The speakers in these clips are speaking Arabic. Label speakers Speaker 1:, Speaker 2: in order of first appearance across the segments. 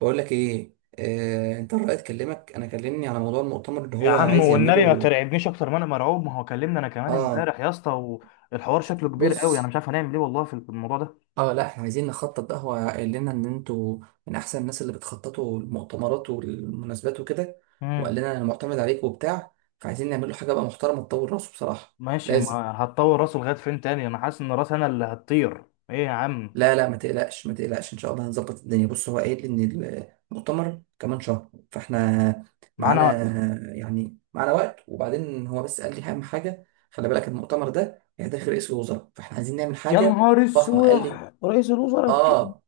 Speaker 1: بقول لك ايه، انت الرأي اتكلمك. انا كلمني على موضوع المؤتمر اللي
Speaker 2: يا
Speaker 1: هو
Speaker 2: عم
Speaker 1: عايز
Speaker 2: والنبي ما
Speaker 1: يعمله.
Speaker 2: ترعبنيش اكتر ما انا مرعوب. ما هو كلمنا انا كمان
Speaker 1: اه.
Speaker 2: امبارح يا اسطى، والحوار شكله كبير قوي، انا
Speaker 1: بص.
Speaker 2: مش عارف هنعمل ايه والله في الموضوع ده.
Speaker 1: اه، لا احنا عايزين نخطط. ده هو قال لنا ان انتوا من احسن الناس اللي بتخططوا المؤتمرات والمناسبات وكده، وقال
Speaker 2: امم
Speaker 1: لنا انا معتمد عليك وبتاع، فعايزين نعمل له حاجه بقى محترمه تطور راسه بصراحه.
Speaker 2: ماشي،
Speaker 1: لازم.
Speaker 2: ما هتطور راسه لغايه فين تاني؟ انا حاسس ان راس انا اللي هتطير. ايه يا عم؟
Speaker 1: لا ما تقلقش، ما تقلقش، ان شاء الله هنظبط الدنيا. بص، هو قايل ان المؤتمر كمان شهر، فاحنا معانا.
Speaker 2: معانا.
Speaker 1: يعني معانا وقت. وبعدين هو بس قال لي اهم حاجه خلي بالك المؤتمر ده هيدخل رئيس الوزراء، فاحنا عايزين نعمل
Speaker 2: يا
Speaker 1: حاجه
Speaker 2: نهار
Speaker 1: فخمه،
Speaker 2: اسود،
Speaker 1: قال لي.
Speaker 2: رئيس الوزراء بجد.
Speaker 1: اه.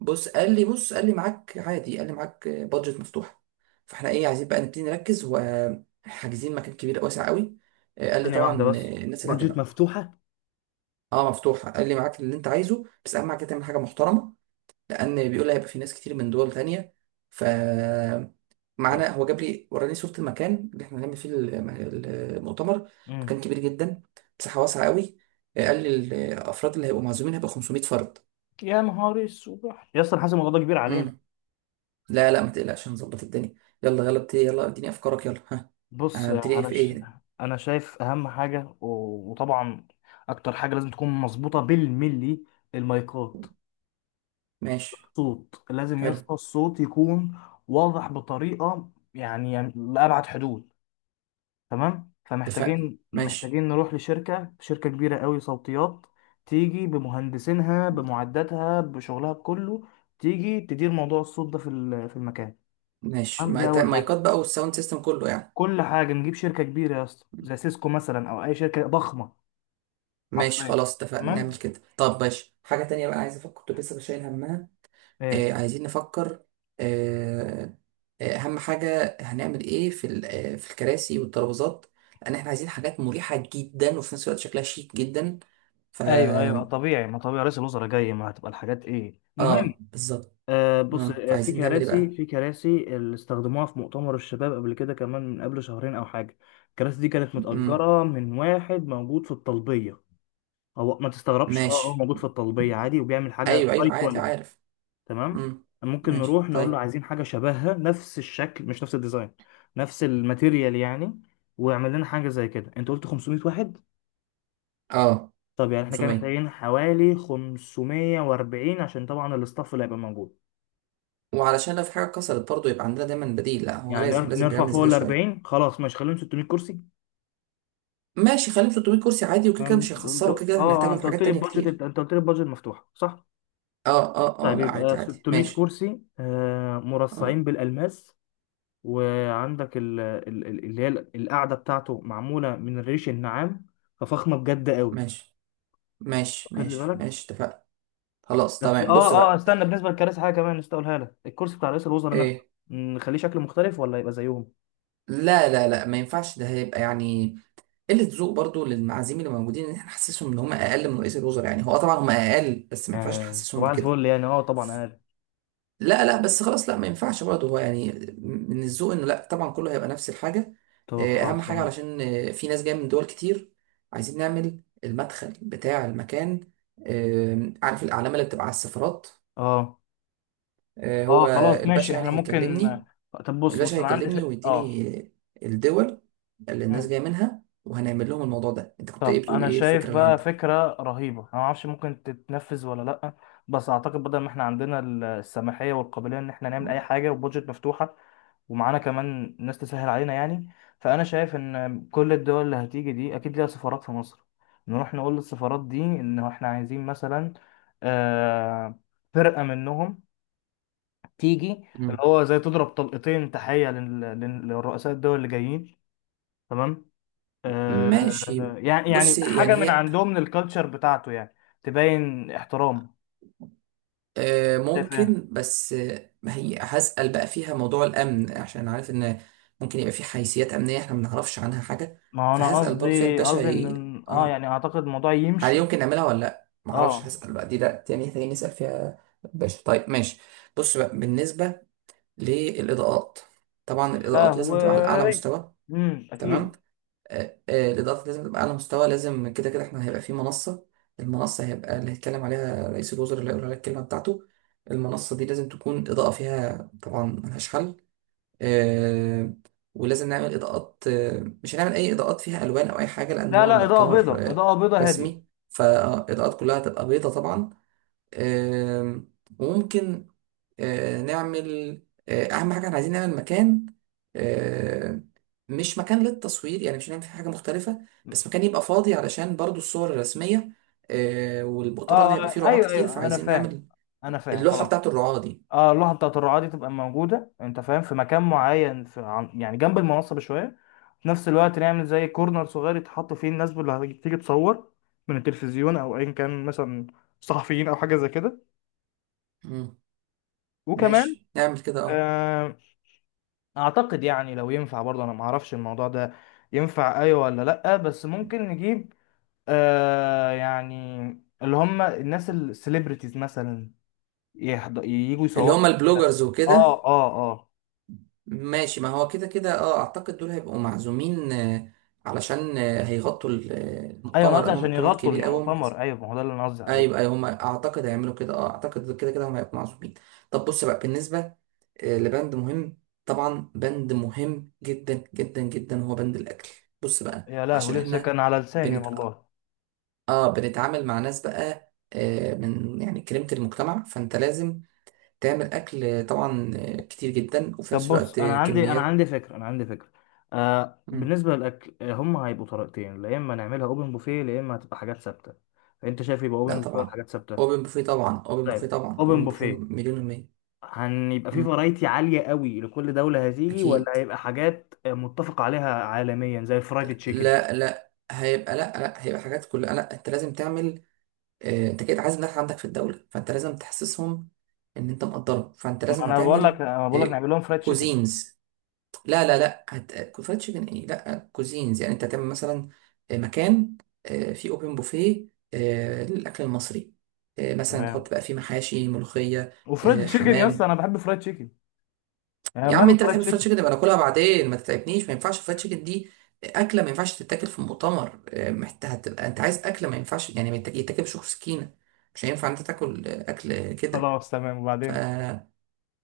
Speaker 1: بص قال لي، بص قال لي معاك عادي، قال لي معاك بادجت مفتوحه. فاحنا ايه، عايزين بقى نبتدي نركز. وحاجزين مكان كبير واسع قوي. قال لي
Speaker 2: ثانيه
Speaker 1: طبعا
Speaker 2: واحده بس،
Speaker 1: الناس اللي
Speaker 2: بادجت
Speaker 1: هتبقى.
Speaker 2: مفتوحة؟
Speaker 1: اه مفتوحه، قال لي معاك اللي انت عايزه بس اهم حاجه تعمل حاجه محترمه، لان بيقول هيبقى في ناس كتير من دول تانية. ف
Speaker 2: طب.
Speaker 1: معانا. هو جاب لي وراني صورة المكان اللي احنا هنعمل فيه المؤتمر.
Speaker 2: امم
Speaker 1: مكان كبير جدا، مساحة واسعة قوي. قال لي الافراد اللي هيبقوا معزومين هيبقى 500 فرد.
Speaker 2: يا نهار اسود يا اسطى، انا حاسس الموضوع ده كبير علينا.
Speaker 1: امم لا لا ما تقلقش، هنظبط الدنيا. يلا يلا ابتدي، يلا اديني افكارك، يلا ها.
Speaker 2: بص
Speaker 1: هنبتدي
Speaker 2: انا
Speaker 1: في
Speaker 2: ش...
Speaker 1: ايه؟
Speaker 2: انا شايف اهم حاجه وطبعا اكتر حاجه لازم تكون مظبوطه بالملي، المايكات.
Speaker 1: ماشي.
Speaker 2: صوت لازم يا
Speaker 1: حلو.
Speaker 2: اسطى، الصوت يكون واضح بطريقه، يعني يعني لأبعد حدود. تمام،
Speaker 1: اتفقنا.
Speaker 2: فمحتاجين
Speaker 1: ماشي.
Speaker 2: محتاجين نروح لشركه، شركه كبيره قوي صوتيات، تيجي بمهندسينها بمعداتها بشغلها بكله، تيجي تدير موضوع الصوت ده في المكان.
Speaker 1: ماشي،
Speaker 2: تمام، دي اول حاجه.
Speaker 1: مايكات بقى والساوند سيستم كله يعني.
Speaker 2: كل حاجه نجيب شركه كبيره يا اسطى، زي سيسكو مثلا او اي شركه ضخمه.
Speaker 1: ماشي
Speaker 2: حرفيا.
Speaker 1: خلاص اتفقنا نعمل
Speaker 2: تمام.
Speaker 1: كده. طب ماشي حاجة تانية بقى عايز افكر كنت لسه شايل همها.
Speaker 2: ايه؟
Speaker 1: عايزين نفكر. آه، أهم حاجة هنعمل إيه في ال- آه، في الكراسي والترابيزات، لأن إحنا عايزين حاجات مريحة جدا وفي نفس الوقت شكلها شيك جدا. ف
Speaker 2: ايوه ايوه طبيعي، ما طبيعي رئيس الوزراء جاي، ما هتبقى الحاجات ايه المهم.
Speaker 1: آه بالظبط.
Speaker 2: بص،
Speaker 1: آه،
Speaker 2: في
Speaker 1: فعايزين نعمل إيه
Speaker 2: كراسي،
Speaker 1: بقى؟
Speaker 2: في كراسي اللي استخدموها في مؤتمر الشباب قبل كده، كمان من قبل شهرين او حاجه. الكراسي دي كانت
Speaker 1: مم.
Speaker 2: متأجرة من واحد موجود في الطلبيه. هو ما تستغربش، اه هو
Speaker 1: ماشي.
Speaker 2: موجود في الطلبيه عادي، وبيعمل حاجه
Speaker 1: أيوه
Speaker 2: هاي
Speaker 1: أيوه عادي
Speaker 2: كواليتي.
Speaker 1: عارف.
Speaker 2: تمام.
Speaker 1: مم.
Speaker 2: ممكن
Speaker 1: ماشي
Speaker 2: نروح نقول له
Speaker 1: طيب.
Speaker 2: عايزين حاجه شبهها، نفس الشكل مش نفس الديزاين، نفس الماتيريال يعني. ويعمل لنا حاجه زي كده. انت قلت 500 واحد،
Speaker 1: آه،
Speaker 2: طب يعني احنا كده
Speaker 1: 500.
Speaker 2: محتاجين حوالي 540، عشان طبعا الاستاف اللي هيبقى موجود.
Speaker 1: وعلشان لو في حاجة اتكسرت برضه يبقى عندنا دايما بديل. لا هو
Speaker 2: يعني
Speaker 1: لازم، لازم
Speaker 2: نرفع
Speaker 1: بنعمل
Speaker 2: فوق
Speaker 1: زيادة
Speaker 2: ال
Speaker 1: شوية.
Speaker 2: 40، خلاص ماشي خليهم 600 كرسي.
Speaker 1: ماشي خليهم 300 كرسي عادي، وكده كده
Speaker 2: يعني
Speaker 1: مش
Speaker 2: انت،
Speaker 1: هيخسروا، كده كده
Speaker 2: اه
Speaker 1: هنحتاجهم
Speaker 2: انت
Speaker 1: في
Speaker 2: قلت
Speaker 1: حاجات
Speaker 2: لي
Speaker 1: تانية
Speaker 2: البادجت،
Speaker 1: كتير.
Speaker 2: انت قلت لي البادجت مفتوحه صح؟
Speaker 1: اه
Speaker 2: طيب
Speaker 1: لا عادي
Speaker 2: يبقى
Speaker 1: عادي
Speaker 2: 600
Speaker 1: ماشي.
Speaker 2: كرسي، مرصعين
Speaker 1: اه
Speaker 2: بالالماس. وعندك اللي هي القعده بتاعته معموله من الريش النعام، ففخمه بجد قوي.
Speaker 1: ماشي. ماشي
Speaker 2: واخد لي
Speaker 1: ماشي
Speaker 2: بالك؟
Speaker 1: ماشي اتفقنا. خلاص
Speaker 2: بس
Speaker 1: تمام. بص بقى.
Speaker 2: استنى، بالنسبه للكراسي حاجه كمان نسيت اقولها لك، الكرسي بتاع رئيس الوزراء نفسه،
Speaker 1: ايه؟
Speaker 2: نخليه شكله مختلف ولا يبقى زيهم؟
Speaker 1: لا ما ينفعش، ده هيبقى يعني قلة ذوق برضو للمعازيم اللي موجودين، ان احنا نحسسهم ان هم اقل من رئيس الوزراء. يعني هو طبعا هم اقل بس ما ينفعش
Speaker 2: آه
Speaker 1: نحسسهم
Speaker 2: صباح
Speaker 1: بكده.
Speaker 2: الفل يعني، اه
Speaker 1: ف-
Speaker 2: طبعا اقل.
Speaker 1: لا لا بس خلاص، لا ما ينفعش برضو، هو يعني من الذوق انه لا طبعا كله هيبقى نفس الحاجة.
Speaker 2: طب
Speaker 1: إيه، اهم
Speaker 2: خلاص
Speaker 1: حاجة
Speaker 2: تمام.
Speaker 1: علشان إيه، في ناس جاية من دول كتير، عايزين نعمل المدخل بتاع المكان. إيه، عارف الأعلام اللي بتبقى على السفارات؟
Speaker 2: اه
Speaker 1: هو
Speaker 2: اه خلاص
Speaker 1: الباشا
Speaker 2: ماشي،
Speaker 1: يعني
Speaker 2: احنا ممكن.
Speaker 1: هيكلمني.
Speaker 2: طب بص،
Speaker 1: الباشا
Speaker 2: بص انا عندي
Speaker 1: هيكلمني
Speaker 2: فك... اه
Speaker 1: ويديني الدول اللي الناس
Speaker 2: مم.
Speaker 1: جايه منها، وهنعمل لهم الموضوع ده. انت كنت ايه
Speaker 2: طب
Speaker 1: بتقول،
Speaker 2: انا
Speaker 1: ايه
Speaker 2: شايف
Speaker 1: الفكره اللي
Speaker 2: بقى
Speaker 1: عندك؟
Speaker 2: فكرة رهيبة، انا ما اعرفش ممكن تتنفذ ولا لا، بس اعتقد بدل ما احنا عندنا السماحية والقابلية ان احنا نعمل اي حاجة وبودجت مفتوحة، ومعانا كمان ناس تسهل علينا يعني. فانا شايف ان كل الدول اللي هتيجي دي اكيد ليها سفارات في مصر. نروح نقول للسفارات دي ان احنا عايزين مثلا آه، فرقة منهم تيجي، اللي
Speaker 1: مم.
Speaker 2: هو زي تضرب طلقتين تحية للرؤساء الدول اللي جايين. تمام.
Speaker 1: ماشي.
Speaker 2: يعني
Speaker 1: بص
Speaker 2: يعني
Speaker 1: يعني
Speaker 2: حاجة من
Speaker 1: هي،
Speaker 2: عندهم، من الكالتشر بتاعته يعني، تبين احترام. شايف ايه؟
Speaker 1: ممكن بس، آه، ما هي هسأل بقى فيها موضوع الأمن عشان عارف إن ممكن يبقى في حيثيات أمنية إحنا ما نعرفش عنها حاجة.
Speaker 2: ما هو انا
Speaker 1: فهسأل برضه فيها
Speaker 2: قصدي،
Speaker 1: الباشا،
Speaker 2: قصدي
Speaker 1: ي...
Speaker 2: ان اه
Speaker 1: آه
Speaker 2: يعني اعتقد الموضوع
Speaker 1: هل
Speaker 2: يمشي.
Speaker 1: يمكن نعملها ولا لأ؟ ما أعرفش،
Speaker 2: اه.
Speaker 1: هسأل بقى. دي لأ، تاني محتاجين نسأل فيها الباشا. طيب ماشي. بص بقى بالنسبة للإضاءات، طبعا
Speaker 2: لا
Speaker 1: الإضاءات لازم تبقى على أعلى
Speaker 2: هو.
Speaker 1: مستوى. تمام.
Speaker 2: اكيد.
Speaker 1: الإضاءات لازم تبقى على أعلى مستوى. لازم كده كده إحنا هيبقى في منصة. المنصة هيبقى اللي هيتكلم عليها رئيس الوزراء، اللي هيقول عليها الكلمة بتاعته. المنصة دي لازم تكون الإضاءة فيها طبعا ملهاش حل. آه، ولازم نعمل إضاءات، مش هنعمل أي إضاءات فيها ألوان أو أي حاجة لأن
Speaker 2: لا
Speaker 1: هو
Speaker 2: لا، اضاءة
Speaker 1: مؤتمر
Speaker 2: بيضاء،
Speaker 1: آه،
Speaker 2: اضاءة بيضاء هادية.
Speaker 1: رسمي، فالإضاءات كلها هتبقى بيضة طبعا. آم، وممكن نعمل، اهم حاجه احنا عايزين نعمل مكان، آه، مش مكان للتصوير يعني، مش هنعمل فيه حاجه مختلفه، بس مكان يبقى فاضي علشان برضو الصور الرسميه.
Speaker 2: اه.
Speaker 1: والمؤتمر ده هيبقى فيه رعاة
Speaker 2: ايوه
Speaker 1: كتير،
Speaker 2: ايوه انا
Speaker 1: فعايزين
Speaker 2: فاهم،
Speaker 1: نعمل
Speaker 2: انا فاهم
Speaker 1: اللوحه
Speaker 2: خلاص.
Speaker 1: بتاعت الرعاة دي.
Speaker 2: اه، اللوحه بتاعت الرعاه دي تبقى موجوده، انت فاهم، في مكان معين في يعني جنب المنصه بشويه. في نفس الوقت نعمل زي كورنر صغير يتحط فيه الناس اللي هتيجي تصور، من التلفزيون او ايا كان مثلا، صحفيين او حاجه زي كده.
Speaker 1: مم.
Speaker 2: وكمان
Speaker 1: ماشي نعمل كده. اه
Speaker 2: آه اعتقد يعني لو ينفع برضه، انا ما اعرفش الموضوع ده ينفع ايوه ولا لا، بس ممكن نجيب يعني اللي هم الناس السليبرتيز مثلا، يجوا
Speaker 1: اللي
Speaker 2: يصوروا
Speaker 1: هم
Speaker 2: ده.
Speaker 1: البلوجرز وكده.
Speaker 2: اه اه. آه.
Speaker 1: ماشي، ما هو كده كده اه اعتقد دول هيبقوا معزومين، علشان هيغطوا
Speaker 2: ايوه، انا
Speaker 1: المؤتمر
Speaker 2: قصدي
Speaker 1: لانه
Speaker 2: عشان
Speaker 1: مؤتمر
Speaker 2: يغطوا
Speaker 1: كبير قوي.
Speaker 2: المؤتمر، ايوه ما هو ده اللي انا قصدي عليه.
Speaker 1: ايوه ايوه هم اعتقد هيعملوا كده، اه اعتقد كده كده هم هيكونوا معزومين. طب بص بقى بالنسبه لبند مهم، طبعا بند مهم جدا جدا جدا هو بند الاكل. بص بقى
Speaker 2: يا لهوي،
Speaker 1: عشان
Speaker 2: لسه
Speaker 1: احنا
Speaker 2: كان على لساني
Speaker 1: بنت...
Speaker 2: والله.
Speaker 1: اه بنتعامل مع ناس بقى آه من يعني كريمه المجتمع، فانت لازم تعمل اكل طبعا كتير جدا، وفي
Speaker 2: طب
Speaker 1: نفس
Speaker 2: بص،
Speaker 1: الوقت
Speaker 2: انا عندي، انا
Speaker 1: كميات.
Speaker 2: عندي فكره انا عندي فكره. آه
Speaker 1: مم.
Speaker 2: بالنسبه للاكل، هم هيبقوا طريقتين، يا اما نعملها اوبن بوفيه يا اما هتبقى حاجات ثابته. فانت شايف يبقى
Speaker 1: لا
Speaker 2: اوبن بوفيه ولا
Speaker 1: طبعا،
Speaker 2: حاجات ثابته؟
Speaker 1: اوبن بوفيه طبعا، اوبن بوفيه
Speaker 2: طيب،
Speaker 1: طبعا،
Speaker 2: اوبن
Speaker 1: اوبن بوفيه
Speaker 2: بوفيه.
Speaker 1: مليون المية.
Speaker 2: هنبقى في
Speaker 1: مم.
Speaker 2: فرايتي عاليه قوي لكل دوله هتيجي، ولا
Speaker 1: اكيد.
Speaker 2: هيبقى حاجات متفق عليها عالميا زي فرايد تشيكن؟
Speaker 1: لا هيبقى، لا هيبقى حاجات كلها. لا انت لازم تعمل، انت كده عايز الناس عندك في الدولة، فانت لازم تحسسهم ان انت مقدرهم، فانت
Speaker 2: ما
Speaker 1: لازم
Speaker 2: انا بقول لك،
Speaker 1: هتعمل
Speaker 2: انا بقول لك نعمل لهم فرايد تشيكن.
Speaker 1: كوزينز. لا لا لا هت... فرايد تشيكن ايه؟ لا كوزينز. يعني انت هتعمل مثلا مكان فيه اوبن بوفيه للاكل المصري. مثلا
Speaker 2: تمام.
Speaker 1: تحط بقى فيه محاشي، ملوخية،
Speaker 2: وفرايد تشيكن يا اسطى،
Speaker 1: حمام.
Speaker 2: انا بحب فرايد تشيكن. يعني
Speaker 1: يا عم
Speaker 2: ماله
Speaker 1: انت
Speaker 2: فرايد
Speaker 1: بتحب الفرايد
Speaker 2: تشيكن؟
Speaker 1: تشيكن، يبقى ناكلها بعدين ما تتعبنيش. ما ينفعش الفرايد تشيكن دي اكله ما ينفعش تتاكل في مؤتمر. هتبقى انت عايز اكله ما ينفعش يعني يتاكل بشوك سكينه، مش هينفع انت تاكل اكل كده.
Speaker 2: خلاص تمام.
Speaker 1: ف...
Speaker 2: وبعدين،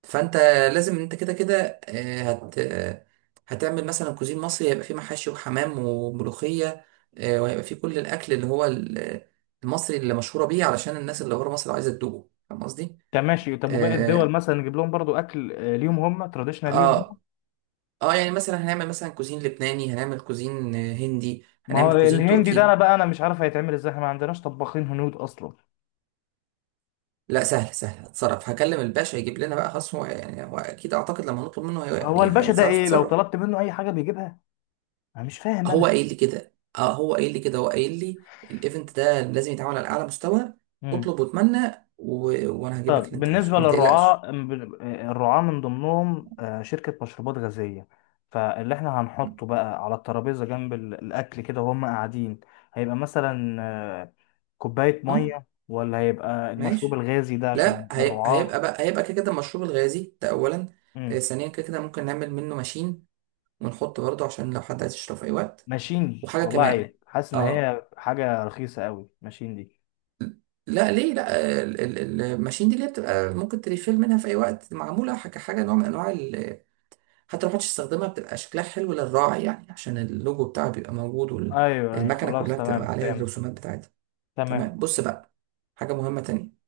Speaker 1: فانت لازم، انت كده كده اه، هت... اه، هتعمل مثلا كوزين مصري هيبقى فيه محاشي وحمام وملوخيه. اه، وهيبقى فيه كل الاكل اللي هو المصري اللي مشهوره بيه، علشان الناس اللي بره مصر عايزه تدوقه. فاهم قصدي؟
Speaker 2: طب ماشي، طب وباقي الدول
Speaker 1: اه.
Speaker 2: مثلا نجيب لهم برضو اكل ليهم، هم تراديشنال ليهم.
Speaker 1: آه، اه يعني مثلا هنعمل مثلا كوزين لبناني، هنعمل كوزين هندي،
Speaker 2: ما هو
Speaker 1: هنعمل كوزين
Speaker 2: الهندي ده انا
Speaker 1: تركي.
Speaker 2: بقى، انا مش عارف هيتعمل ازاي، احنا ما عندناش طباخين هنود اصلا.
Speaker 1: لا سهل سهل هتصرف، هكلم الباشا يجيب لنا بقى خلاص. هو يعني هو اكيد اعتقد لما نطلب منه
Speaker 2: هو
Speaker 1: يعني
Speaker 2: الباشا ده
Speaker 1: هيعرف
Speaker 2: ايه، لو
Speaker 1: يتصرف.
Speaker 2: طلبت منه اي حاجه بيجيبها؟ انا مش فاهم.
Speaker 1: هو قايل لي كده، اه هو قايل لي كده، هو قايل لي الايفنت ده لازم يتعمل على اعلى مستوى.
Speaker 2: انا.
Speaker 1: اطلب واتمنى و... وانا هجيب لك
Speaker 2: طب
Speaker 1: اللي انت عايزه،
Speaker 2: بالنسبة
Speaker 1: فما تقلقش.
Speaker 2: للرعاة، الرعاة من ضمنهم شركة مشروبات غازية. فاللي احنا هنحطه بقى على الترابيزة جنب الأكل كده وهم قاعدين، هيبقى مثلا آه، كوباية
Speaker 1: اه
Speaker 2: مية ولا هيبقى المشروب
Speaker 1: ماشي.
Speaker 2: الغازي ده
Speaker 1: لا
Speaker 2: عشان
Speaker 1: هي... هيبقى
Speaker 2: الرعاة؟
Speaker 1: بقى، هيبقى كده كده المشروب الغازي ده اولا. آه
Speaker 2: مم.
Speaker 1: ثانيا كده كده ممكن نعمل منه ماشين ونحط برضه عشان لو حد عايز يشرب في اي وقت.
Speaker 2: ماشين؟
Speaker 1: وحاجه
Speaker 2: والله
Speaker 1: كمان.
Speaker 2: عيب، حاسس إن
Speaker 1: اه،
Speaker 2: هي حاجة رخيصة قوي ماشين دي.
Speaker 1: لا ليه؟ لا الماشين دي اللي هي بتبقى ممكن تريفيل منها في اي وقت، معموله كحاجه نوع من انواع حتى لو محدش استخدمها بتبقى شكلها حلو للراعي، يعني عشان اللوجو بتاعه بيبقى موجود
Speaker 2: أيوه أيوه
Speaker 1: والمكنه
Speaker 2: خلاص
Speaker 1: كلها
Speaker 2: تمام،
Speaker 1: بتبقى عليها
Speaker 2: فهمت.
Speaker 1: الرسومات بتاعتها.
Speaker 2: تمام.
Speaker 1: تمام. بص بقى حاجه مهمه تانية،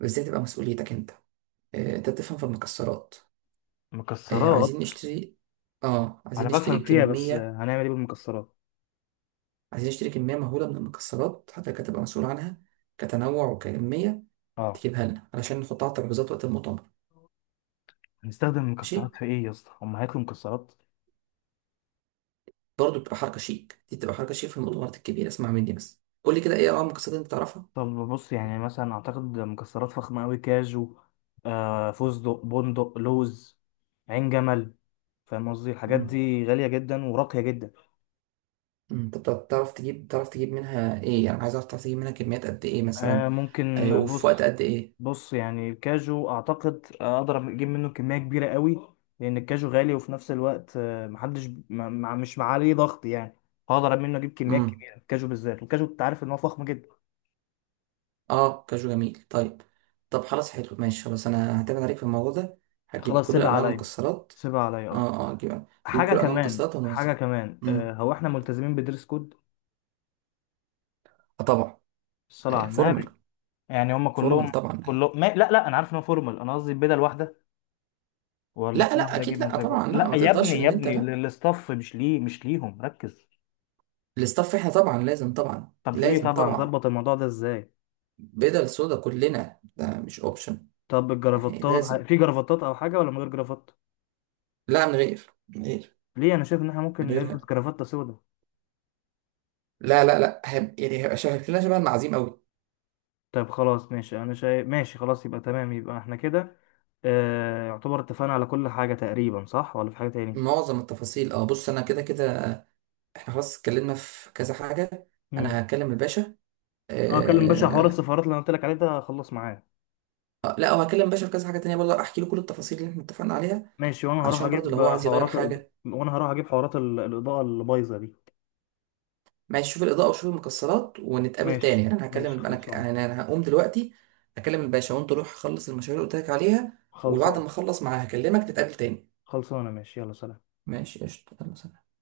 Speaker 1: وازاي تبقى مسؤوليتك انت، انت بتفهم في المكسرات.
Speaker 2: مكسرات؟
Speaker 1: عايزين نشتري، اه
Speaker 2: أنا
Speaker 1: عايزين
Speaker 2: بفهم
Speaker 1: نشتري
Speaker 2: فيها، بس
Speaker 1: كميه،
Speaker 2: هنعمل إيه بالمكسرات؟
Speaker 1: عايزين نشتري كمية مهولة من المكسرات، حضرتك هتبقى مسؤول عنها كتنوع وكمية،
Speaker 2: اه.
Speaker 1: تجيبها لنا علشان نحطها على الترابيزات وقت المؤتمر.
Speaker 2: هنستخدم
Speaker 1: ماشي،
Speaker 2: مكسرات في ايه يا اسطى، هم هياكلوا مكسرات؟
Speaker 1: برضه بتبقى حركة شيك، دي بتبقى حركة شيك في المؤتمرات الكبيرة. اسمع مني بس، قول لي كده ايه انواع المكسرات اللي انت تعرفها.
Speaker 2: طب بص، يعني مثلا اعتقد مكسرات فخمه قوي، كاجو، فستق، بندق، لوز، عين جمل. فاهم قصدي؟ الحاجات
Speaker 1: امم،
Speaker 2: دي غاليه جدا وراقيه جدا.
Speaker 1: انت بتعرف تجيب تعرف تجيب منها ايه يعني، عايز اعرف تعرف تجيب منها كميات قد ايه
Speaker 2: آه
Speaker 1: مثلا،
Speaker 2: ممكن.
Speaker 1: وفي وقت
Speaker 2: بص،
Speaker 1: قد ايه؟
Speaker 2: بص يعني الكاجو اعتقد اقدر اجيب منه كميه كبيره قوي، لان الكاجو غالي وفي نفس الوقت محدش مش عليه ضغط يعني. هقدر منه اجيب كميات
Speaker 1: مم.
Speaker 2: كبيره، الكاجو بالذات، الكاجو انت عارف ان هو فخم جدا.
Speaker 1: اه كاجو جميل، طيب. طب خلاص حلو ماشي، خلاص انا هعتمد عليك في الموضوع ده، هتجيب
Speaker 2: خلاص
Speaker 1: كل
Speaker 2: سيبها
Speaker 1: انواع
Speaker 2: عليا،
Speaker 1: المكسرات.
Speaker 2: سيبها عليا اه.
Speaker 1: اه هتجيب، هتجيب
Speaker 2: حاجة
Speaker 1: كل انواع
Speaker 2: كمان،
Speaker 1: المكسرات
Speaker 2: حاجة
Speaker 1: ونوزعها.
Speaker 2: كمان،
Speaker 1: امم.
Speaker 2: هو احنا ملتزمين بدرس كود؟
Speaker 1: آه طبعا.
Speaker 2: الصلاة على النبي.
Speaker 1: فورمال.
Speaker 2: يعني هم
Speaker 1: فورمال
Speaker 2: كلهم،
Speaker 1: طبعا.
Speaker 2: كلهم ما... لا لا انا عارف ان هو فورمال، انا قصدي البدل واحدة ولا
Speaker 1: لا
Speaker 2: كل
Speaker 1: لا
Speaker 2: واحد يجيب
Speaker 1: اكيد لا
Speaker 2: مزاجه؟
Speaker 1: طبعا لا،
Speaker 2: لا
Speaker 1: ما
Speaker 2: يا
Speaker 1: تقدرش
Speaker 2: ابني يا
Speaker 1: ان انت
Speaker 2: ابني
Speaker 1: لا،
Speaker 2: للاستاف، مش ليه، مش ليهم، ركز.
Speaker 1: الاستاف احنا طبعا لازم، طبعا
Speaker 2: طب ايه
Speaker 1: لازم،
Speaker 2: طبعا؟
Speaker 1: طبعا
Speaker 2: ظبط الموضوع ده ازاي؟
Speaker 1: بدل سودا كلنا، ده مش اوبشن،
Speaker 2: طب
Speaker 1: يعني
Speaker 2: الجرافطات،
Speaker 1: لازم.
Speaker 2: في جرافطات او حاجة ولا من غير جرافطة؟
Speaker 1: لا من غير، من غير،
Speaker 2: ليه؟ انا شايف ان احنا
Speaker 1: من
Speaker 2: ممكن نلبس
Speaker 1: غيرها.
Speaker 2: جرافطة سودا.
Speaker 1: لا هيبقى يعني هيبقى شكلنا شبه المعازيم قوي.
Speaker 2: طب خلاص ماشي، انا شايف ماشي خلاص، يبقى تمام، يبقى احنا كده يعتبر اتفقنا على كل حاجة تقريبا صح، ولا في حاجة تاني؟
Speaker 1: معظم التفاصيل اه، بص انا كده كده، احنا خلاص اتكلمنا في كذا حاجة.
Speaker 2: مم.
Speaker 1: انا هكلم الباشا.
Speaker 2: اه اكلم باشا، حوار
Speaker 1: آه...
Speaker 2: السفارات اللي انا قلت لك عليه ده خلص معايا.
Speaker 1: لا وهكلم الباشا في كذا حاجة تانية برضه، احكي له كل التفاصيل اللي احنا اتفقنا عليها
Speaker 2: ماشي، وانا هروح
Speaker 1: علشان برضه لو
Speaker 2: اجيب
Speaker 1: هو عايز يغير
Speaker 2: حوارات ال...
Speaker 1: حاجة.
Speaker 2: وانا هروح اجيب حوارات ال... الاضاءه اللي بايظه دي.
Speaker 1: ماشي شوف الإضاءة وشوف المكسرات ونتقابل تاني.
Speaker 2: ماشي
Speaker 1: يعني انا هكلم
Speaker 2: ماشي خلصان.
Speaker 1: يعني انا هقوم دلوقتي اكلم الباشا، وانت روح خلص المشاريع اللي قلت لك عليها. وبعد ما
Speaker 2: خلصان.
Speaker 1: اخلص معاه هكلمك نتقابل تاني.
Speaker 2: خلصانه، ماشي، يلا سلام.
Speaker 1: ماشي قشطة، يلا سلام.